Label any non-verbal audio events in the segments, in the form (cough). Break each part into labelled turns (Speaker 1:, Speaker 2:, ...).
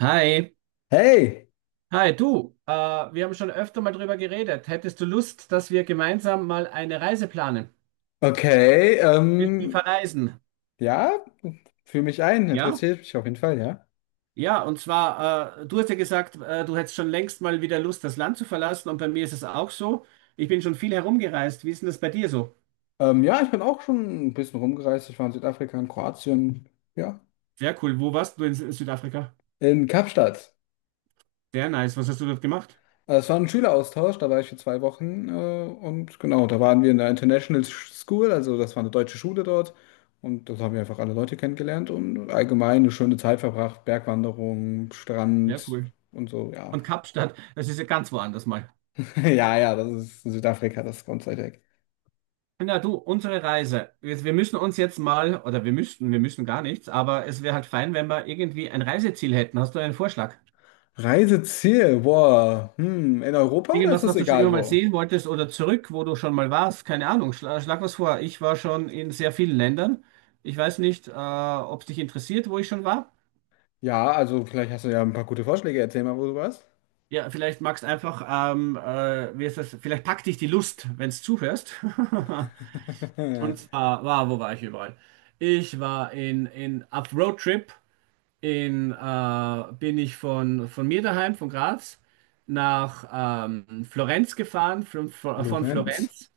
Speaker 1: Hi,
Speaker 2: Hey,
Speaker 1: hi du. Wir haben schon öfter mal drüber geredet. Hättest du Lust, dass wir gemeinsam mal eine Reise planen?
Speaker 2: okay,
Speaker 1: Willst du verreisen?
Speaker 2: ja, fühl mich ein,
Speaker 1: Ja?
Speaker 2: interessiert mich auf jeden Fall, ja.
Speaker 1: Ja, und zwar, du hast ja gesagt, du hättest schon längst mal wieder Lust, das Land zu verlassen. Und bei mir ist es auch so. Ich bin schon viel herumgereist. Wie ist denn das bei dir so?
Speaker 2: Ja, ich bin auch schon ein bisschen rumgereist. Ich war in Südafrika, in Kroatien, ja,
Speaker 1: Sehr cool. Wo warst du in Südafrika?
Speaker 2: in Kapstadt.
Speaker 1: Sehr nice. Was hast du dort gemacht?
Speaker 2: Es war ein Schüleraustausch, da war ich für 2 Wochen, und genau, da waren wir in der International School, also das war eine deutsche Schule dort. Und dort haben wir einfach alle Leute kennengelernt und allgemein eine schöne Zeit verbracht, Bergwanderung,
Speaker 1: Sehr
Speaker 2: Strand
Speaker 1: cool.
Speaker 2: und so, ja.
Speaker 1: Und Kapstadt, das ist ja ganz woanders mal.
Speaker 2: (laughs) Ja, ja, das ist Südafrika, das ganze.
Speaker 1: Na du, unsere Reise. Wir müssen uns jetzt mal, oder wir müssten, wir müssen gar nichts, aber es wäre halt fein, wenn wir irgendwie ein Reiseziel hätten. Hast du einen Vorschlag?
Speaker 2: Reiseziel, boah, in Europa oder ist
Speaker 1: Irgendwas,
Speaker 2: das
Speaker 1: was du schon immer
Speaker 2: egal
Speaker 1: mal
Speaker 2: wo?
Speaker 1: sehen wolltest oder zurück, wo du schon mal warst? Keine Ahnung, schlag was vor. Ich war schon in sehr vielen Ländern. Ich weiß nicht, ob es dich interessiert, wo ich schon war.
Speaker 2: Ja, also vielleicht hast du ja ein paar gute Vorschläge, erzähl mal, wo du warst.
Speaker 1: Ja, vielleicht magst einfach, wie ist das? Vielleicht packt dich die Lust, wenn du zuhörst. (laughs) Und
Speaker 2: (laughs)
Speaker 1: zwar, wo war ich überall? Ich war in auf Roadtrip. Bin ich von, mir daheim, von Graz, nach Florenz gefahren, von,
Speaker 2: Florenz,
Speaker 1: Florenz,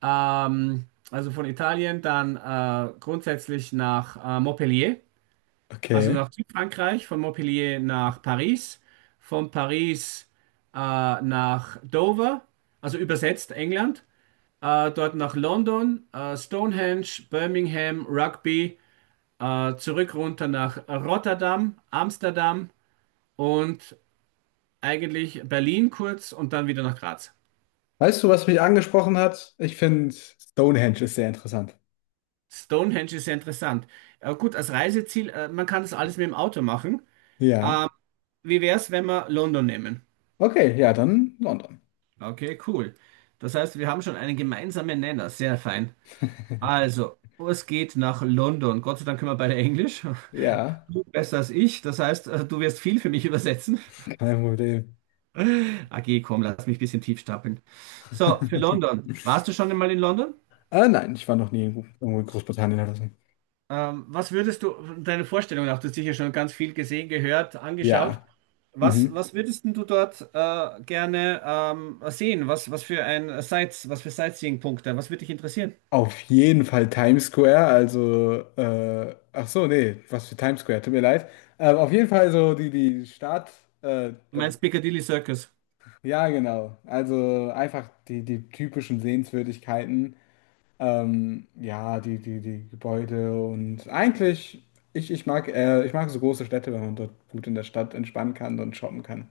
Speaker 1: also von Italien, dann grundsätzlich nach Montpellier, also
Speaker 2: okay.
Speaker 1: nach Südfrankreich, von Montpellier nach Paris, von Paris nach Dover, also übersetzt England, dort nach London, Stonehenge, Birmingham, Rugby, zurück runter nach Rotterdam, Amsterdam, und eigentlich Berlin kurz und dann wieder nach Graz.
Speaker 2: Weißt du, was mich angesprochen hat? Ich finde Stonehenge ist sehr interessant.
Speaker 1: Stonehenge ist sehr interessant. Gut, als Reiseziel, man kann das alles mit dem Auto machen.
Speaker 2: Ja,
Speaker 1: Wie wäre es, wenn wir London nehmen?
Speaker 2: okay, ja, dann London.
Speaker 1: Okay, cool. Das heißt, wir haben schon einen gemeinsamen Nenner. Sehr fein.
Speaker 2: (laughs)
Speaker 1: Also, es geht nach London. Gott sei Dank können wir beide Englisch. (laughs)
Speaker 2: Ja,
Speaker 1: Du besser als ich. Das heißt, du wirst viel für mich übersetzen.
Speaker 2: kein Problem.
Speaker 1: (laughs) AG, komm, lass mich ein bisschen tief stapeln. So, für
Speaker 2: (laughs)
Speaker 1: London. Warst du schon einmal in London?
Speaker 2: Ah, nein, ich war noch nie irgendwo in Großbritannien oder so.
Speaker 1: Was würdest du, deine Vorstellung nach, du hast sicher schon ganz viel gesehen, gehört, angeschaut.
Speaker 2: Ja,
Speaker 1: Was,
Speaker 2: mhm.
Speaker 1: was würdest denn du dort gerne sehen? Was, was für ein Sights, was für Sightseeing-Punkte? Was würde dich interessieren?
Speaker 2: Auf jeden Fall Times Square, also, ach so, nee, was für Times Square, tut mir leid. Auf jeden Fall so die Stadt,
Speaker 1: Du
Speaker 2: das,
Speaker 1: meinst Piccadilly Circus?
Speaker 2: ja, genau. Also einfach die typischen Sehenswürdigkeiten, ja, die Gebäude und eigentlich, ich mag so große Städte, wenn man dort gut in der Stadt entspannen kann und shoppen kann.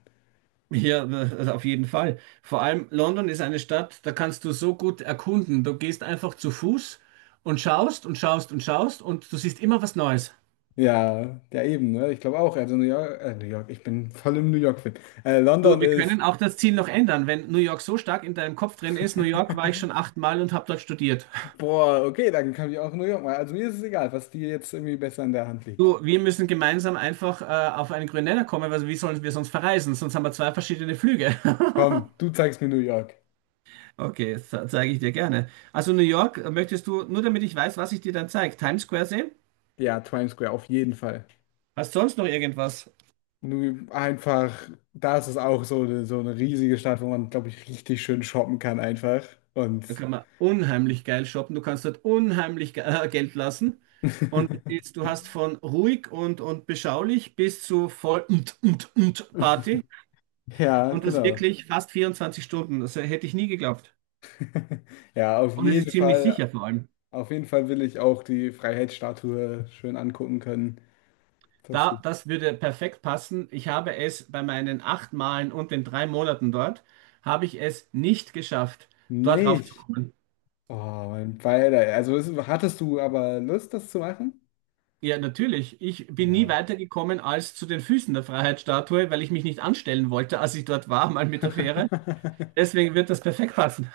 Speaker 1: Ja, auf jeden Fall. Vor allem London ist eine Stadt, da kannst du so gut erkunden. Du gehst einfach zu Fuß und schaust und schaust und schaust und du siehst immer was Neues.
Speaker 2: Ja, ja eben, ne? Ich glaube auch, also New York, New York, ich bin voll im New York-Film.
Speaker 1: Du,
Speaker 2: London
Speaker 1: wir
Speaker 2: ist.
Speaker 1: können auch das Ziel noch ändern, wenn New York so stark in deinem Kopf drin ist. New York war ich
Speaker 2: (laughs)
Speaker 1: schon 8-mal und habe dort studiert.
Speaker 2: Boah, okay, dann kann ich auch New York mal. Also mir ist es egal, was dir jetzt irgendwie besser in der Hand liegt.
Speaker 1: Du, wir müssen gemeinsam einfach auf einen grünen Nenner kommen, weil wie sollen wir sonst verreisen? Sonst haben wir zwei verschiedene Flüge. (laughs)
Speaker 2: Komm, du zeigst mir New York.
Speaker 1: Okay, das zeige ich dir gerne. Also New York, möchtest du, nur damit ich weiß, was ich dir dann zeige, Times Square sehen?
Speaker 2: Ja, Times Square, auf jeden Fall.
Speaker 1: Hast du sonst noch irgendwas?
Speaker 2: Nur einfach, da ist es auch so eine riesige Stadt, wo man, glaube ich, richtig schön shoppen kann einfach. Und
Speaker 1: Da kann man unheimlich geil shoppen. Du kannst dort unheimlich Geld lassen. Und es ist,
Speaker 2: (laughs)
Speaker 1: du hast von ruhig und beschaulich bis zu voll und, und Party.
Speaker 2: ja,
Speaker 1: Und das
Speaker 2: genau.
Speaker 1: wirklich fast 24 Stunden. Das hätte ich nie geglaubt.
Speaker 2: (laughs) Ja,
Speaker 1: Und es ist ziemlich sicher vor allem.
Speaker 2: Auf jeden Fall will ich auch die Freiheitsstatue schön angucken können. Das
Speaker 1: Da, das würde perfekt passen. Ich habe es bei meinen 8 Malen und den 3 Monaten dort, habe ich es nicht geschafft, dort
Speaker 2: nicht.
Speaker 1: raufzukommen.
Speaker 2: Oh, mein Beider. Also hattest du aber Lust, das zu machen?
Speaker 1: Ja, natürlich. Ich bin nie
Speaker 2: Ja,
Speaker 1: weitergekommen als zu den Füßen der Freiheitsstatue, weil ich mich nicht anstellen wollte, als ich dort war, mal mit der Fähre.
Speaker 2: (laughs)
Speaker 1: Deswegen wird das perfekt passen.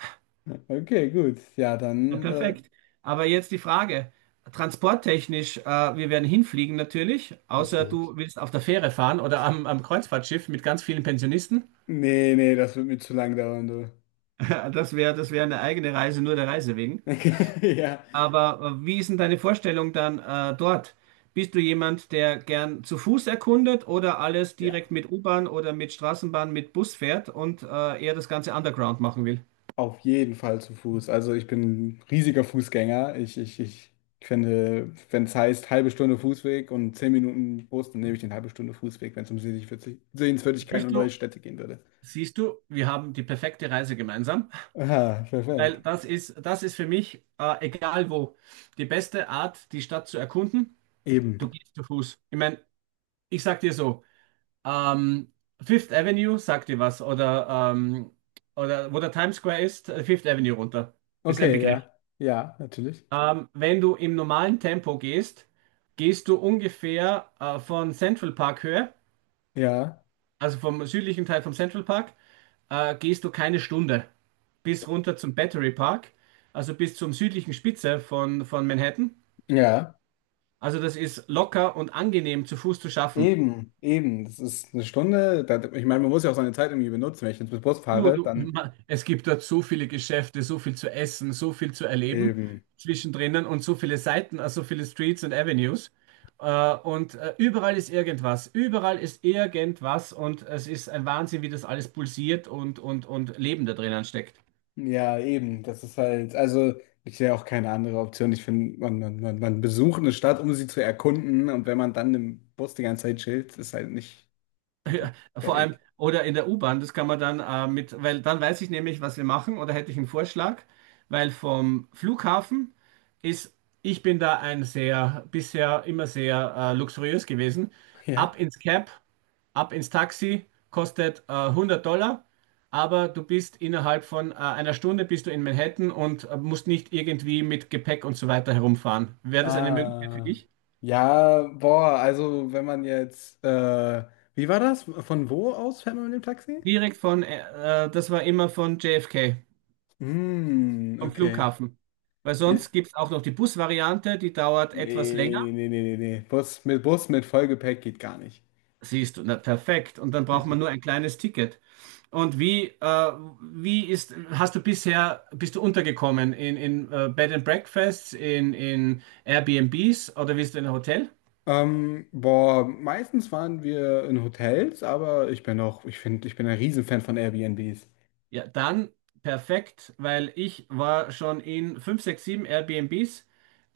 Speaker 2: okay, gut. Ja,
Speaker 1: Ja,
Speaker 2: dann.
Speaker 1: perfekt. Aber jetzt die Frage, transporttechnisch, wir werden hinfliegen natürlich, außer
Speaker 2: Natürlich.
Speaker 1: du willst auf der Fähre fahren oder am, am Kreuzfahrtschiff mit ganz vielen Pensionisten. (laughs)
Speaker 2: Nee, nee, das wird mir zu lang dauern, du.
Speaker 1: Das wäre eine eigene Reise, nur der Reise wegen.
Speaker 2: (laughs) Ja,
Speaker 1: Aber wie ist denn deine Vorstellung dann dort? Bist du jemand, der gern zu Fuß erkundet oder alles
Speaker 2: ja.
Speaker 1: direkt mit U-Bahn oder mit Straßenbahn, mit Bus fährt und eher das Ganze underground machen will?
Speaker 2: Auf jeden Fall zu Fuß. Also ich bin ein riesiger Fußgänger. Ich finde, wenn es heißt halbe Stunde Fußweg und 10 Minuten Bus, dann nehme ich den halbe Stunde Fußweg, wenn es um Sehenswürdigkeiten und
Speaker 1: Siehst
Speaker 2: neue
Speaker 1: du,
Speaker 2: Städte gehen würde.
Speaker 1: siehst du, wir haben die perfekte Reise gemeinsam,
Speaker 2: Aha,
Speaker 1: weil
Speaker 2: perfekt.
Speaker 1: das ist für mich, egal wo, die beste Art, die Stadt zu erkunden.
Speaker 2: Eben.
Speaker 1: Du gehst zu Fuß. Ich meine, ich sag dir so, Ähm, Fifth Avenue, sagt dir was? Oder wo der Times Square ist, Fifth Avenue runter. Ist ein
Speaker 2: Okay,
Speaker 1: Begriff.
Speaker 2: ja. Ja, natürlich.
Speaker 1: Wenn du im normalen Tempo gehst, gehst du ungefähr von Central Park Höhe,
Speaker 2: Ja.
Speaker 1: also vom südlichen Teil vom Central Park, gehst du keine Stunde bis runter zum Battery Park, also bis zum südlichen Spitze von, Manhattan.
Speaker 2: Ja.
Speaker 1: Also das ist locker und angenehm zu Fuß zu schaffen.
Speaker 2: Eben, eben. Das ist eine Stunde. Da, ich meine, man muss ja auch seine Zeit irgendwie benutzen. Wenn ich jetzt mit Bus fahre, dann
Speaker 1: Es gibt dort so viele Geschäfte, so viel zu essen, so viel zu erleben
Speaker 2: eben.
Speaker 1: zwischendrin und so viele Seiten, also so viele Streets und Avenues. Und überall ist irgendwas und es ist ein Wahnsinn, wie das alles pulsiert und, und Leben da drinnen steckt.
Speaker 2: Ja, eben. Das ist halt, also ich sehe auch keine andere Option. Ich finde, man besucht eine Stadt, um sie zu erkunden. Und wenn man dann im Bus die ganze Zeit chillt, ist halt nicht d-
Speaker 1: Ja,
Speaker 2: der
Speaker 1: vor allem,
Speaker 2: Weg.
Speaker 1: oder in der U-Bahn, das kann man dann weil dann weiß ich nämlich, was wir machen, oder hätte ich einen Vorschlag, weil vom Flughafen ist, ich bin da ein sehr, bisher immer sehr luxuriös gewesen.
Speaker 2: Ja.
Speaker 1: Ab ins Cab, ab ins Taxi, kostet $100, aber du bist innerhalb von einer Stunde bist du in Manhattan und musst nicht irgendwie mit Gepäck und so weiter herumfahren. Wäre das eine Möglichkeit für
Speaker 2: Ah.
Speaker 1: dich?
Speaker 2: Ja, boah, also wenn man jetzt, wie war das? Von wo aus fährt man mit dem Taxi?
Speaker 1: Direkt das war immer von JFK
Speaker 2: Hm,
Speaker 1: am
Speaker 2: okay.
Speaker 1: Flughafen. Weil
Speaker 2: Ja.
Speaker 1: sonst gibt es auch noch die Busvariante, die dauert etwas
Speaker 2: Nee,
Speaker 1: länger.
Speaker 2: nee, nee, nee, nee, nee. Bus mit Vollgepäck geht gar nicht.
Speaker 1: Siehst du, na perfekt. Und dann braucht man nur ein kleines Ticket. Und wie ist, hast du bisher, bist du untergekommen in Bed and Breakfasts, in Airbnbs oder bist du in einem Hotel?
Speaker 2: Boah, meistens waren wir in Hotels, aber ich bin auch, ich finde, ich bin ein Riesenfan von Airbnbs.
Speaker 1: Ja, dann perfekt, weil ich war schon in 5, 6, 7 Airbnbs.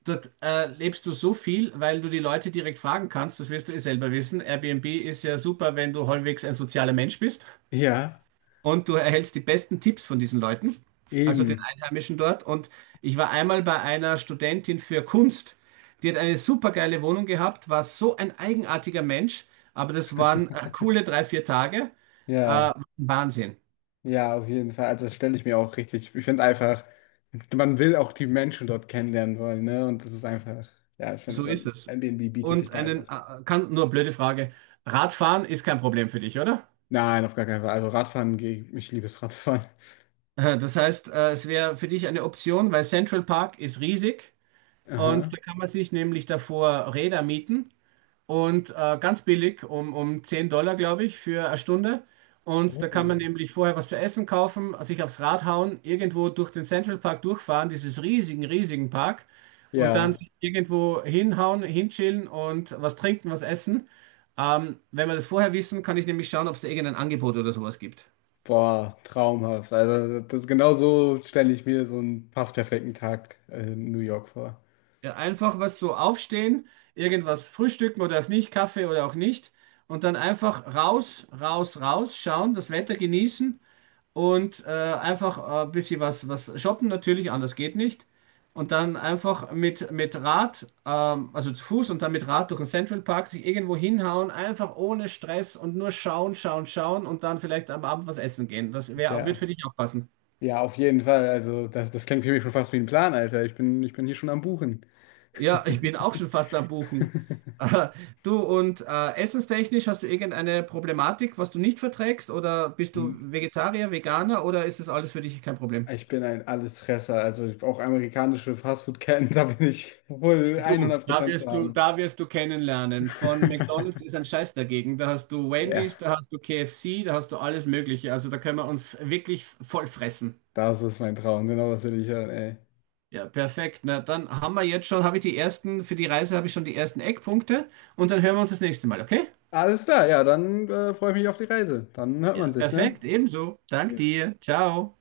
Speaker 1: Dort lebst du so viel, weil du die Leute direkt fragen kannst, das wirst du eh selber wissen. Airbnb ist ja super, wenn du halbwegs ein sozialer Mensch bist
Speaker 2: Ja,
Speaker 1: und du erhältst die besten Tipps von diesen Leuten, also den
Speaker 2: eben.
Speaker 1: Einheimischen dort. Und ich war einmal bei einer Studentin für Kunst, die hat eine super geile Wohnung gehabt, war so ein eigenartiger Mensch, aber das waren coole drei, vier Tage. Äh,
Speaker 2: Ja,
Speaker 1: Wahnsinn,
Speaker 2: ja, auf jeden Fall. Also das stelle ich mir auch richtig. Ich finde einfach, man will auch die Menschen dort kennenlernen wollen, ne? Und das ist einfach, ja, ich
Speaker 1: so
Speaker 2: finde,
Speaker 1: ist es.
Speaker 2: Airbnb bietet sich
Speaker 1: Und
Speaker 2: da einfach.
Speaker 1: nur blöde Frage, Radfahren ist kein Problem für dich, oder?
Speaker 2: Nein, auf gar keinen Fall. Also Radfahren gehe ich, ich liebe es Radfahren.
Speaker 1: Das heißt, es wäre für dich eine Option, weil Central Park ist riesig
Speaker 2: (laughs)
Speaker 1: und
Speaker 2: Aha.
Speaker 1: da kann man sich nämlich davor Räder mieten und ganz billig, um 10 Dollar, glaube ich, für eine Stunde. Und da kann man
Speaker 2: Oh.
Speaker 1: nämlich vorher was zu essen kaufen, sich aufs Rad hauen, irgendwo durch den Central Park durchfahren, dieses riesigen, riesigen Park, und dann
Speaker 2: Ja.
Speaker 1: sich irgendwo hinhauen, hinchillen und was trinken, was essen. Wenn wir das vorher wissen, kann ich nämlich schauen, ob es da irgendein Angebot oder sowas gibt.
Speaker 2: Boah, traumhaft. Also das genau so stelle ich mir so einen fast perfekten Tag in New York vor.
Speaker 1: Ja, einfach was so aufstehen, irgendwas frühstücken oder auch nicht, Kaffee oder auch nicht. Und dann einfach raus, raus, raus schauen, das Wetter genießen und einfach ein bisschen was, was shoppen natürlich, anders geht nicht. Und dann einfach mit Rad, also zu Fuß und dann mit Rad durch den Central Park sich irgendwo hinhauen, einfach ohne Stress und nur schauen, schauen, schauen und dann vielleicht am Abend was essen gehen. Das wär, wird
Speaker 2: Tja,
Speaker 1: für dich auch passen.
Speaker 2: ja, auf jeden Fall. Also das klingt für mich schon fast wie ein Plan, Alter. Ich bin hier schon am Buchen.
Speaker 1: Ja, ich bin auch schon fast am Buchen. (laughs) Äh, Du und essenstechnisch hast du irgendeine Problematik, was du nicht verträgst? Oder bist du Vegetarier, Veganer oder ist das alles für dich kein Problem?
Speaker 2: Ich bin ein Allesfresser. Also auch amerikanische Fastfood-Ketten, (laughs) da bin ich wohl
Speaker 1: Du, da
Speaker 2: 100% zu
Speaker 1: wirst du,
Speaker 2: haben.
Speaker 1: da wirst du kennenlernen. Von McDonald's
Speaker 2: (laughs)
Speaker 1: ist ein Scheiß dagegen. Da hast du
Speaker 2: Ja,
Speaker 1: Wendy's, da hast du KFC, da hast du alles Mögliche. Also da können wir uns wirklich voll fressen.
Speaker 2: das ist mein Traum. Genau das will ich hören, ey.
Speaker 1: Ja, perfekt. Na, dann haben wir jetzt schon, habe ich die ersten, für die Reise habe ich schon die ersten Eckpunkte und dann hören wir uns das nächste Mal, okay?
Speaker 2: Alles klar, ja, dann freue ich mich auf die Reise. Dann hört man
Speaker 1: Ja,
Speaker 2: sich, ne?
Speaker 1: perfekt, ebenso. Dank dir. Ciao.